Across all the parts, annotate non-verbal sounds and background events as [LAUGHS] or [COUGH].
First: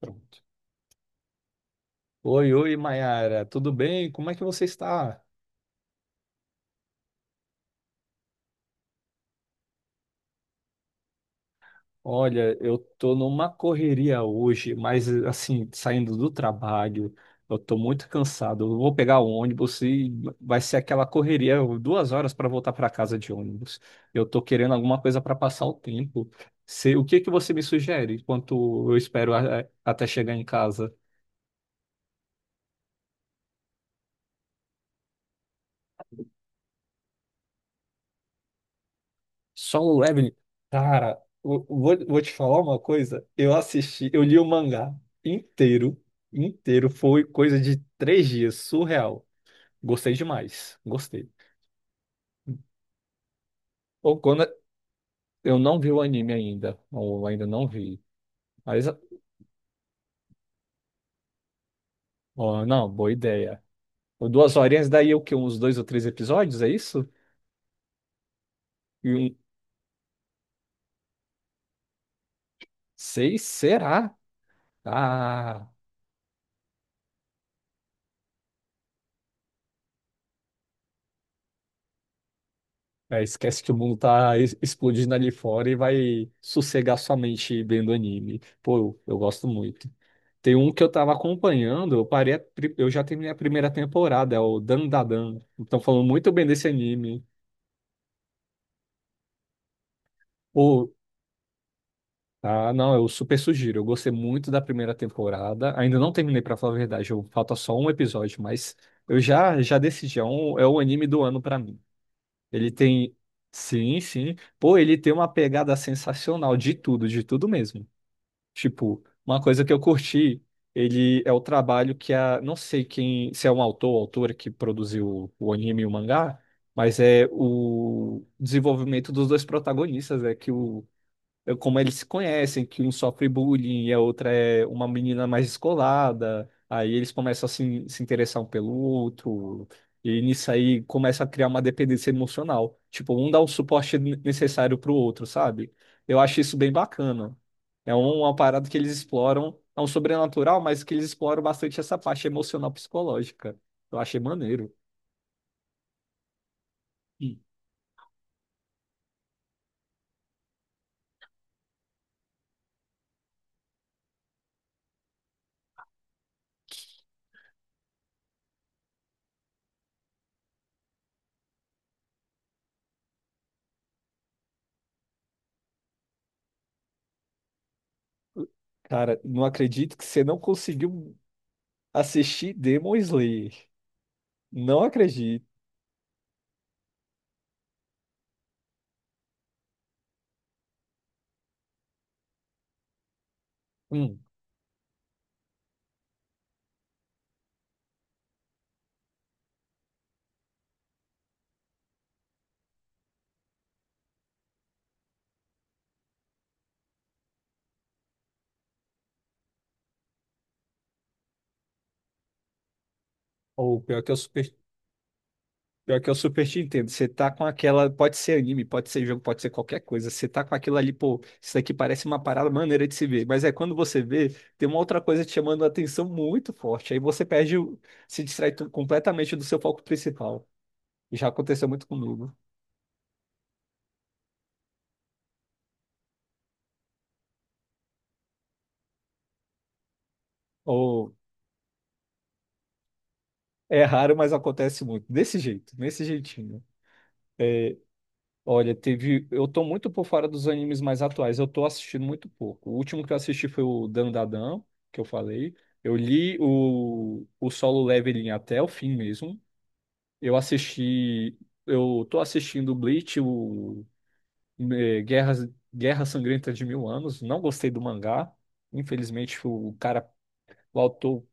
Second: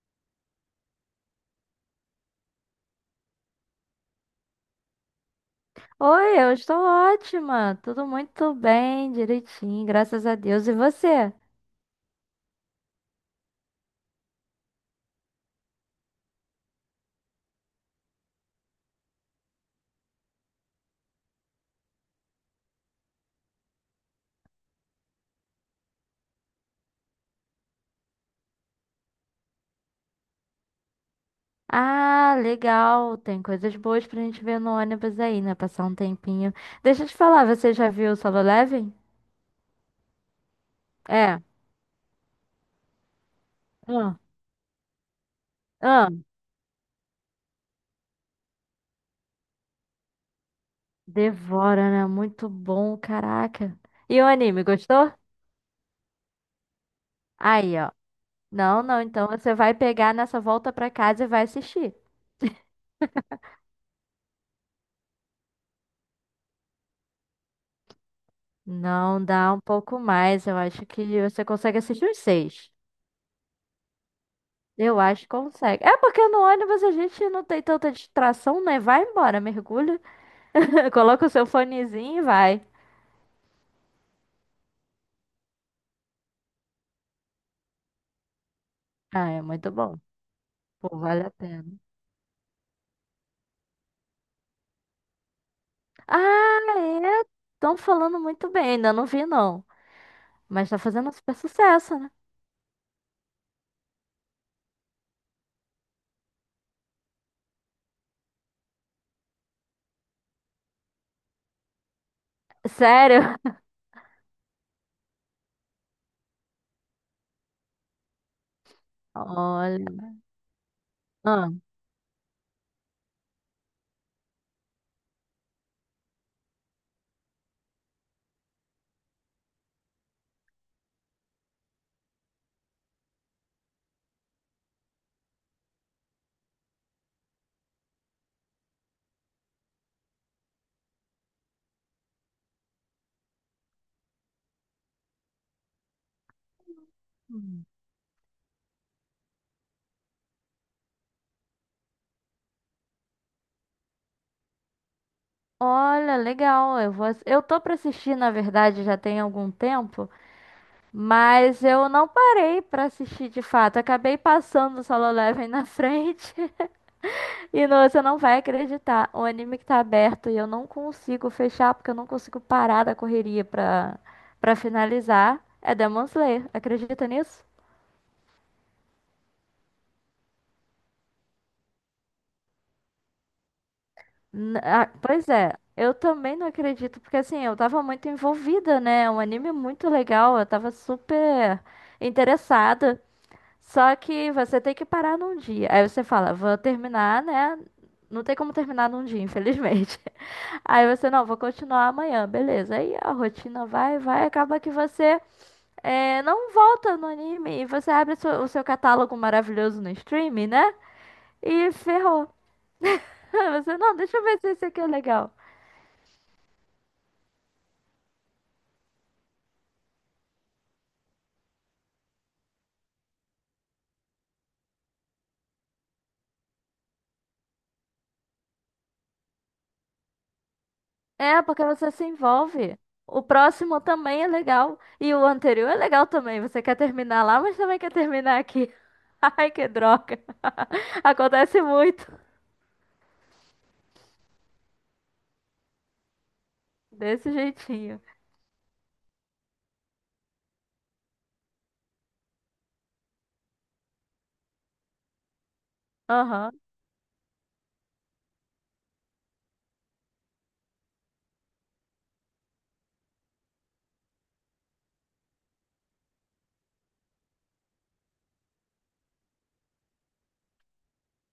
Pronto. Oi, oi, Mayara, tudo bem? Como é que você está? Oi, eu estou ótima. Tudo muito bem, direitinho, graças a Deus. E você? Olha, eu tô numa correria hoje, mas assim, saindo do trabalho, eu tô muito cansado. Eu vou pegar o ônibus e vai ser aquela correria, 2 horas para voltar para casa de ônibus. Eu tô querendo alguma coisa para passar o tempo. O que que você me sugere enquanto eu espero até chegar em casa? Ah, legal. Tem coisas boas pra gente ver no ônibus aí, né? Passar um tempinho. Deixa eu te falar, você já viu o Solo Leveling? Solo Leveling. Cara, É. eu vou te falar uma coisa. Eu assisti, Ah, eu li o mangá inteiro, ah. inteiro. Foi coisa de 3 dias, surreal. Gostei demais, gostei. Devora, né? Muito bom, caraca. Ou E o quando anime, gostou? eu não vi o anime ainda, ou ainda não Aí, ó. vi. Não, Mas, não. Então você vai pegar nessa volta pra casa e vai assistir. ó, não, boa ideia. Ou duas horinhas, daí o quê? Uns dois ou três episódios, é isso? E Não, dá um pouco mais. Eu acho que você consegue assistir os seis. seis, será? Eu acho que Ah. consegue. É porque no ônibus a gente não tem tanta distração, né? Vai embora, mergulha, [LAUGHS] coloca o seu fonezinho e vai. É, esquece que o mundo tá explodindo ali fora e vai sossegar sua mente vendo anime. Pô, eu Ah, é gosto muito muito. bom. Tem um que eu Pô, tava vale a pena. acompanhando, eu parei, eu já terminei a primeira temporada, é o Dandadan. Estão falando muito bem Ah, desse é. anime. Estão falando muito bem, ainda não vi não. Mas tá Pô, fazendo super sucesso, né? ah, não, eu super sugiro. Eu gostei muito da primeira temporada. Ainda não terminei, pra falar a verdade, falta só um episódio, mas eu já decidi, é o anime do ano pra mim. Ele tem. Sério? [LAUGHS] Sim, sim. Pô, ele tem uma pegada sensacional de tudo mesmo. Tipo, uma coisa que eu Olha. curti, ele é o Ah. trabalho que não sei quem, se é um autor ou autora que produziu o anime e o mangá, mas é o desenvolvimento dos dois protagonistas, é que como eles se conhecem, que um sofre bullying e a outra é uma menina mais descolada. Aí eles começam a se interessar um pelo outro. E nisso aí começa a criar uma dependência emocional. Tipo, um dá o suporte necessário pro outro, sabe? Eu acho isso bem bacana. Hum. É uma parada que eles exploram, é um sobrenatural, mas que eles exploram bastante essa parte emocional psicológica. Eu achei maneiro. Olha, legal. Eu vou... Ih. eu tô pra assistir, na verdade, já tem algum tempo, mas eu não parei pra assistir de fato. Acabei passando o Solo Leveling na [LAUGHS] frente. E não, você não vai acreditar. O anime que tá aberto e eu não consigo fechar porque eu não consigo parar da correria pra finalizar é Demon Slayer. Acredita nisso? Cara, não acredito que você não conseguiu assistir Demon Slayer. Não Ah, pois acredito. é, eu também não acredito, porque assim, eu tava muito envolvida, né? É um anime muito legal, eu tava super interessada. Só que você tem que parar num dia. Aí você fala, vou terminar, né? Não tem como terminar num dia, infelizmente. Aí você, não, vou continuar amanhã, beleza. Aí a rotina vai, acaba que você não volta no anime e você abre o seu catálogo maravilhoso no streaming, né? E ferrou. [LAUGHS] Você, Ou não, pior que eu deixa eu ver se super, esse aqui é legal. Pior que eu super te entendo. Você tá com aquela. Pode ser anime, pode ser jogo, pode ser qualquer coisa. Você tá com aquilo ali, pô, isso daqui parece uma parada maneira de se ver. Mas é quando você vê, tem uma outra coisa te chamando a atenção muito forte. Aí você perde, se distrai completamente do seu foco principal. Já É, porque aconteceu muito você se comigo. envolve. O próximo também é legal. E o anterior é legal também. Você quer terminar lá, mas também quer terminar aqui. [LAUGHS] Ai, que droga. [LAUGHS] Ou Acontece muito. é raro, mas acontece muito. Desse jeito, nesse jeitinho. Desse jeitinho. Olha, teve. Eu tô muito por fora dos animes mais atuais. Eu tô assistindo muito pouco. O último que eu assisti foi o Dandadan, que eu falei. Eu li Aham. o Solo Leveling até o fim mesmo. Eu assisti. Eu tô assistindo o Bleach, o eh, Guerras, Guerra Sangrenta de Mil Anos. Não gostei do mangá. Infelizmente, o cara, o autor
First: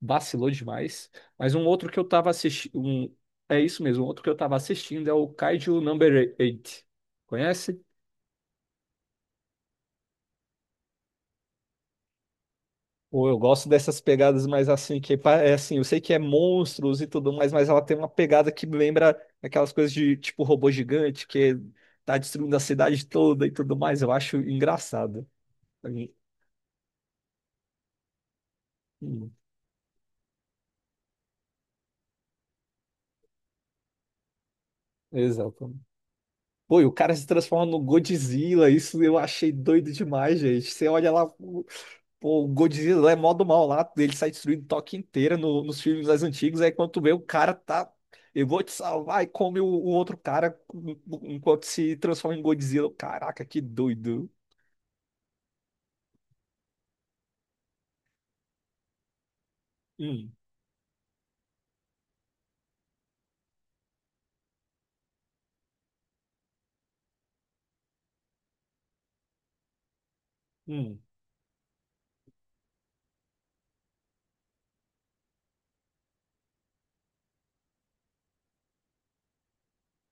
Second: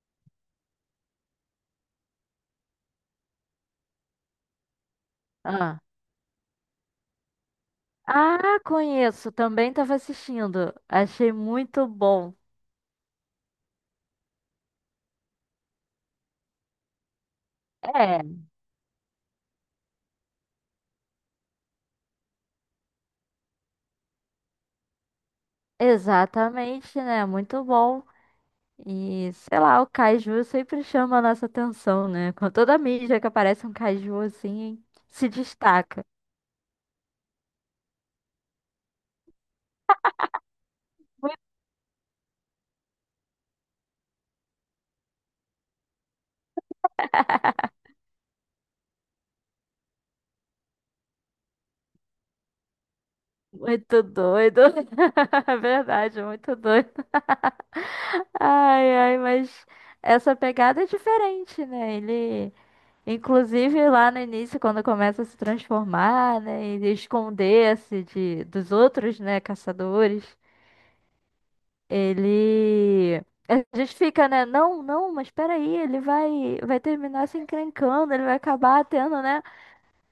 vacilou demais. Mas um outro que eu tava assistindo. É isso mesmo, um outro que eu tava assistindo é o Ah. Kaiju Number 8. Conhece? Ah, conheço. Também estava assistindo. Achei muito bom. Ou eu gosto dessas pegadas mais assim, que é assim, eu sei que é monstros e tudo mais, mas ela tem uma É, pegada que me lembra aquelas coisas de tipo robô gigante que tá destruindo a cidade toda e tudo mais. Eu acho engraçado. exatamente, né? Muito bom. Hum, E sei lá, o caju sempre chama a nossa atenção, né? Com toda a mídia que aparece um caju assim, se Exato. destaca. Pô, e o cara se transforma no Godzilla. Isso eu achei doido demais, gente. Você olha lá, Muito, pô, o Godzilla é mó do mal lá. Ele sai destruindo Tóquio inteira nos filmes mais antigos. Aí quando tu vê o cara tá. Eu vou te salvar e come o outro cara enquanto se transforma em Godzilla. Caraca, que muito doido. doido. [LAUGHS] É verdade, muito doido. Ai, ai, mas Hum, essa pegada é diferente, né? Ele Inclusive lá no início, quando começa a se transformar, né, e esconder-se de dos outros, né, caçadores, hum. ele a gente fica, né, não, não, mas peraí, ele vai terminar se encrencando, ele vai acabar tendo, né,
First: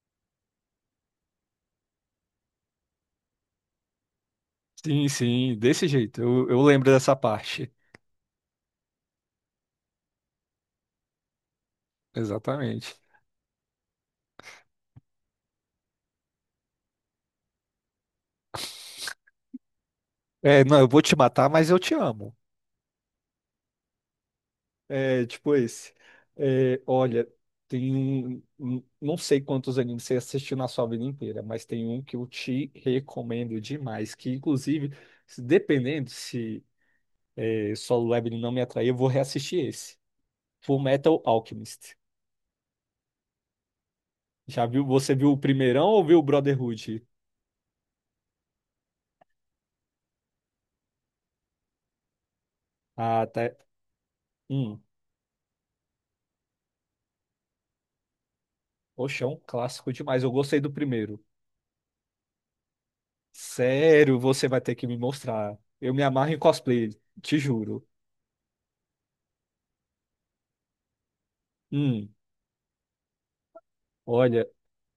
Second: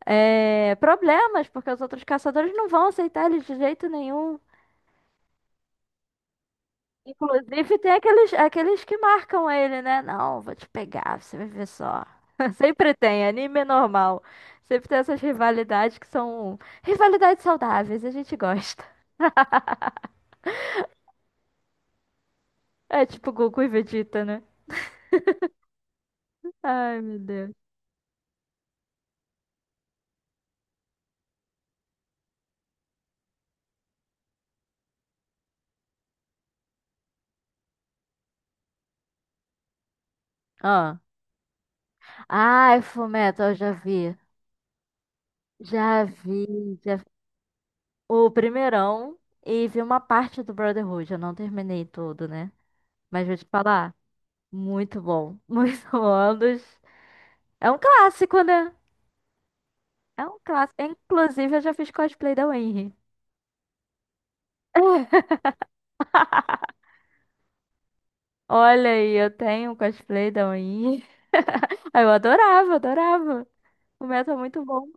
problemas, porque os outros caçadores não vão aceitar ele de jeito nenhum. Sim, sim, desse jeito. Eu lembro dessa parte. Inclusive, tem aqueles que marcam ele, né? Não, vou te pegar, você vai ver só. [LAUGHS] Exatamente. Sempre tem, anime é normal. Sempre tem essas rivalidades que são rivalidades saudáveis, a gente gosta. [LAUGHS] É, não, eu vou te matar, mas eu te amo. É tipo Goku e Vegeta, né? É, tipo esse. É, Ai, meu olha, Deus. tem um, não sei quantos animes você assistiu na sua vida inteira, mas tem um que eu te recomendo demais, que inclusive, dependendo se Solo Leveling não me atrair, eu vou reassistir esse. Full Ah, Metal Alchemist. ai, Fullmetal, eu já vi. Já viu? Você viu o primeirão ou Já viu o vi, já vi. Brotherhood? O primeirão e vi uma parte do Brotherhood. Eu não terminei tudo, né? Ah, Mas vou te até. falar, Hum, muito bom. [LAUGHS] Muito bom. É um clássico, né? poxa, é um clássico demais. É Eu um gostei do clássico. primeiro. Inclusive, eu já fiz cosplay da Winry. Sério, você vai ter que me [LAUGHS] mostrar. Eu me amarro em cosplay, te juro. Olha aí, eu tenho um cosplay da Winry. [LAUGHS] Eu Hum. adorava, adorava. O método é Olha, muito bom.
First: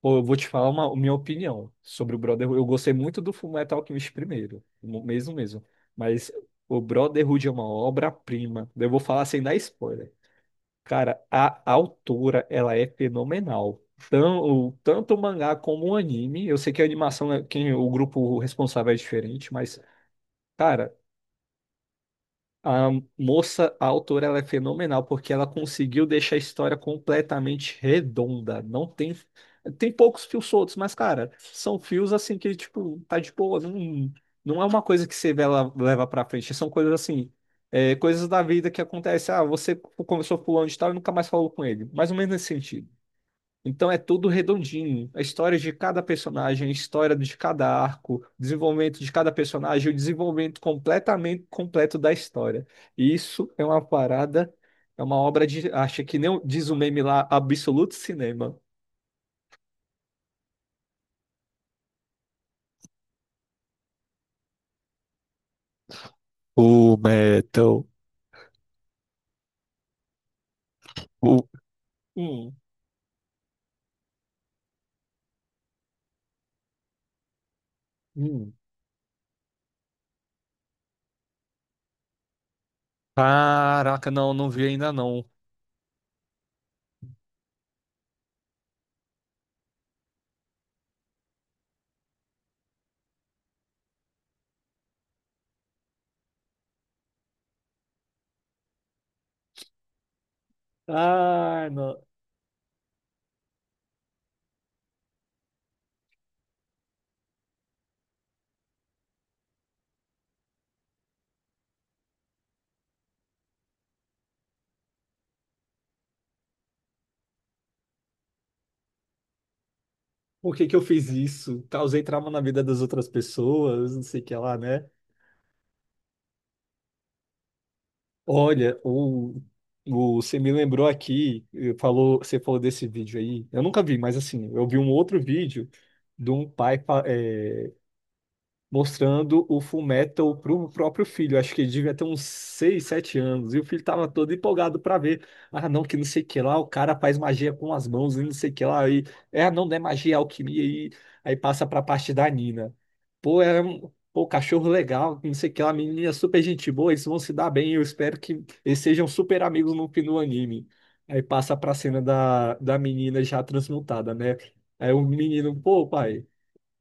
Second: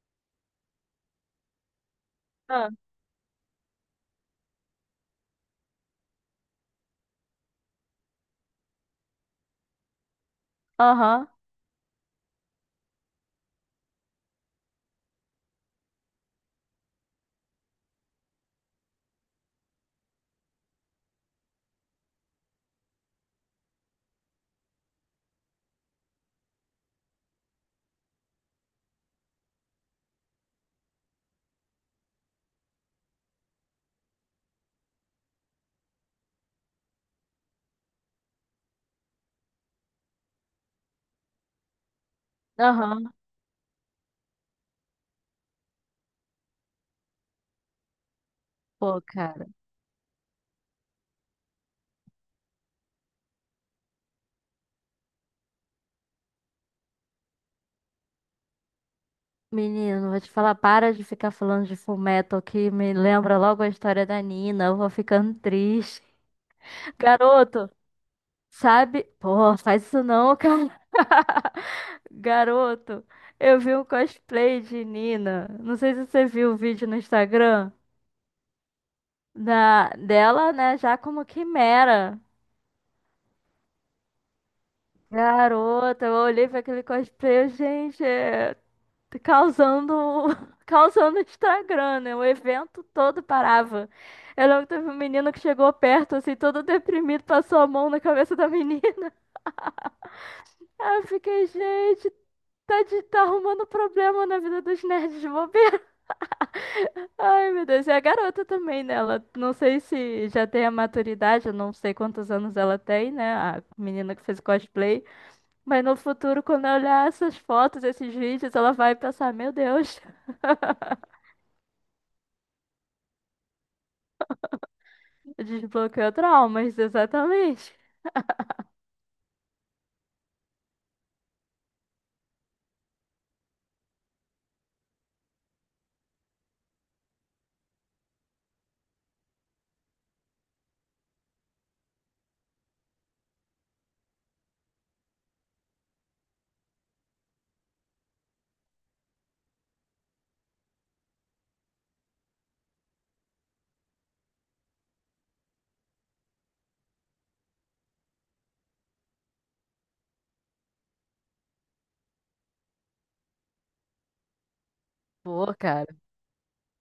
pô, eu vou te falar uma minha opinião sobre o Brotherhood. Eu Ah, gostei muito do Fullmetal Alchemist primeiro, mesmo mesmo. Mas o Brotherhood é uma obra-prima. Eu vou falar sem dar spoiler. Cara, aham, a autora, ela é fenomenal. Tanto o mangá como o anime. Eu sei que a animação, o grupo responsável é diferente, mas, cara. A moça, a autora, ela é fenomenal porque ela conseguiu deixar a história completamente redonda. Não tem poucos fios soltos, mas cara, são fios assim que tipo tá de boa, não, não é uma coisa que você vê ela leva pra frente. São coisas assim, coisas da vida que acontece. Ah, você conversou com fulano de tal e nunca mais falou com ele. Mais ou menos nesse sentido. aham. Então é tudo redondinho. A história de cada personagem, a história de cada arco, o desenvolvimento Pô, de cada cara. personagem, o desenvolvimento completamente completo da história. E isso é uma parada, é uma obra de acho que nem diz o meme lá, absoluto cinema. Menino, vou te falar, para de ficar falando de Full Metal que me lembra logo a história da Nina. Eu vou ficando triste. O [LAUGHS] Garoto, Metal. sabe? Pô, faz isso não, cara. O... [LAUGHS] Hum, Garoto, eu vi um cosplay de Nina. Não sei se você viu o vídeo no Instagram. hum. Dela, né, já como quimera. Caraca, não, não vi ainda não. Garota, eu olhei pra aquele cosplay, eu, gente, tá causando, [LAUGHS] causando Instagram, né? O evento todo parava. Eu lembro que teve um menino que chegou perto, assim, todo deprimido, passou a mão na cabeça da menina. [LAUGHS] Aí eu fiquei, Ah, não. gente, tá arrumando problema na vida dos nerds de bobeira. Ai, meu Deus, e a garota também, né? Ela, não sei se já tem a maturidade, eu não sei quantos anos ela tem, né? A menina que fez o cosplay. Mas no futuro, quando eu olhar essas fotos, esses vídeos, ela vai pensar: Meu Deus, Por que que eu fiz isso? Causei trauma na vida das outras pessoas, não sei o que lá, né? [LAUGHS] desbloqueou traumas, exatamente. Olha, você me lembrou aqui, você falou desse vídeo aí. Eu nunca vi, mas assim, eu vi um outro vídeo de um pai mostrando o Fullmetal pro próprio filho. Acho que ele devia ter uns 6, 7 anos. E o filho tava todo empolgado pra ver. Ah, não, que não sei o que lá, o cara faz magia com as mãos e não sei o que lá. E, não, não é magia, é alquimia. E aí passa pra parte da Nina. Pô, é um pô, cachorro legal, não sei o que lá, menina super gente boa, eles vão se dar bem. Eu espero que eles sejam super amigos no fim do anime. Aí passa pra cena da menina já transmutada, né? Aí o Pô, menino, pô, cara, pai,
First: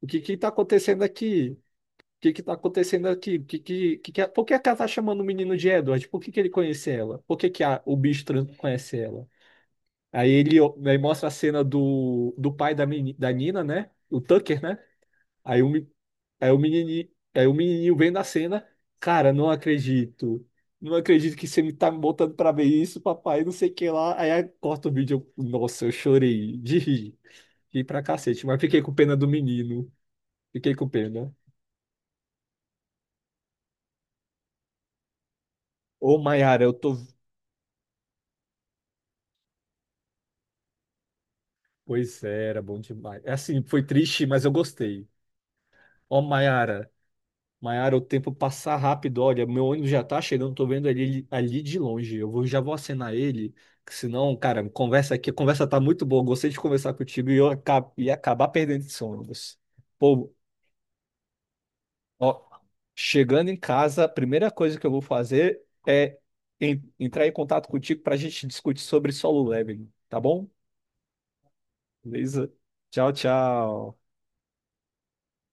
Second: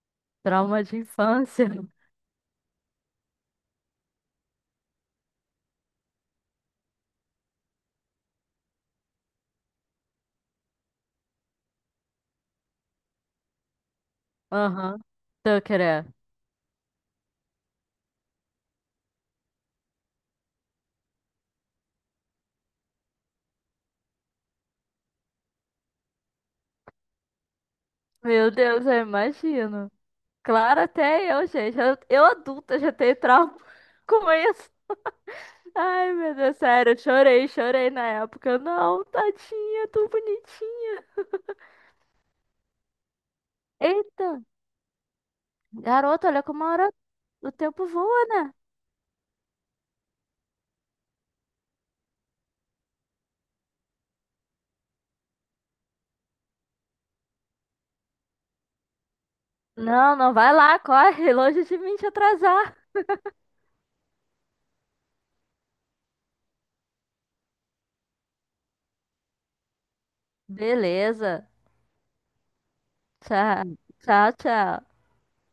o que que tá trauma de acontecendo aqui? infância. Que tá acontecendo aqui? Por que a Kata tá chamando o menino de Edward? Por que que ele conhece ela? Por que que o bicho trans conhece ela? Aí mostra a cena do pai da Nina, né? O Tucker, né? Aham, tô Aí querendo. aí o menininho, aí o menininho vem na cena. Cara, não acredito. Não acredito que você me tá me botando pra ver isso, papai, não sei o que lá. Aí corta o vídeo. Nossa, eu chorei de rir. Ri pra cacete, Meu mas fiquei Deus, com eu pena do menino. imagino. Fiquei Claro, com até pena. eu, gente. Eu adulta já tenho trauma [LAUGHS] com isso. Ai, Ô, meu Deus, Mayara, eu sério, tô. eu chorei, chorei na época. Não, tadinha, tão bonitinha. Pois é, era bom demais. É assim, foi triste, Eita, mas eu gostei. Ó, garota, olha como a Maiara, hora, o tempo Maiara, o voa, tempo né? passa rápido. Olha, meu ônibus já tá chegando, tô vendo ele ali de longe. Já vou acenar ele, que senão, cara, conversa aqui, a conversa tá muito boa. Gostei de conversar contigo e eu ia acabar perdendo esse ônibus. Não, Pô, não vai lá, corre, [LAUGHS] longe de mim te ó, atrasar. chegando em casa, a primeira coisa que eu vou fazer é entrar em contato contigo pra gente discutir sobre Solo Leveling, tá bom? Beleza. Beleza? Tchau, Tchau, tchau. tchau, tchau.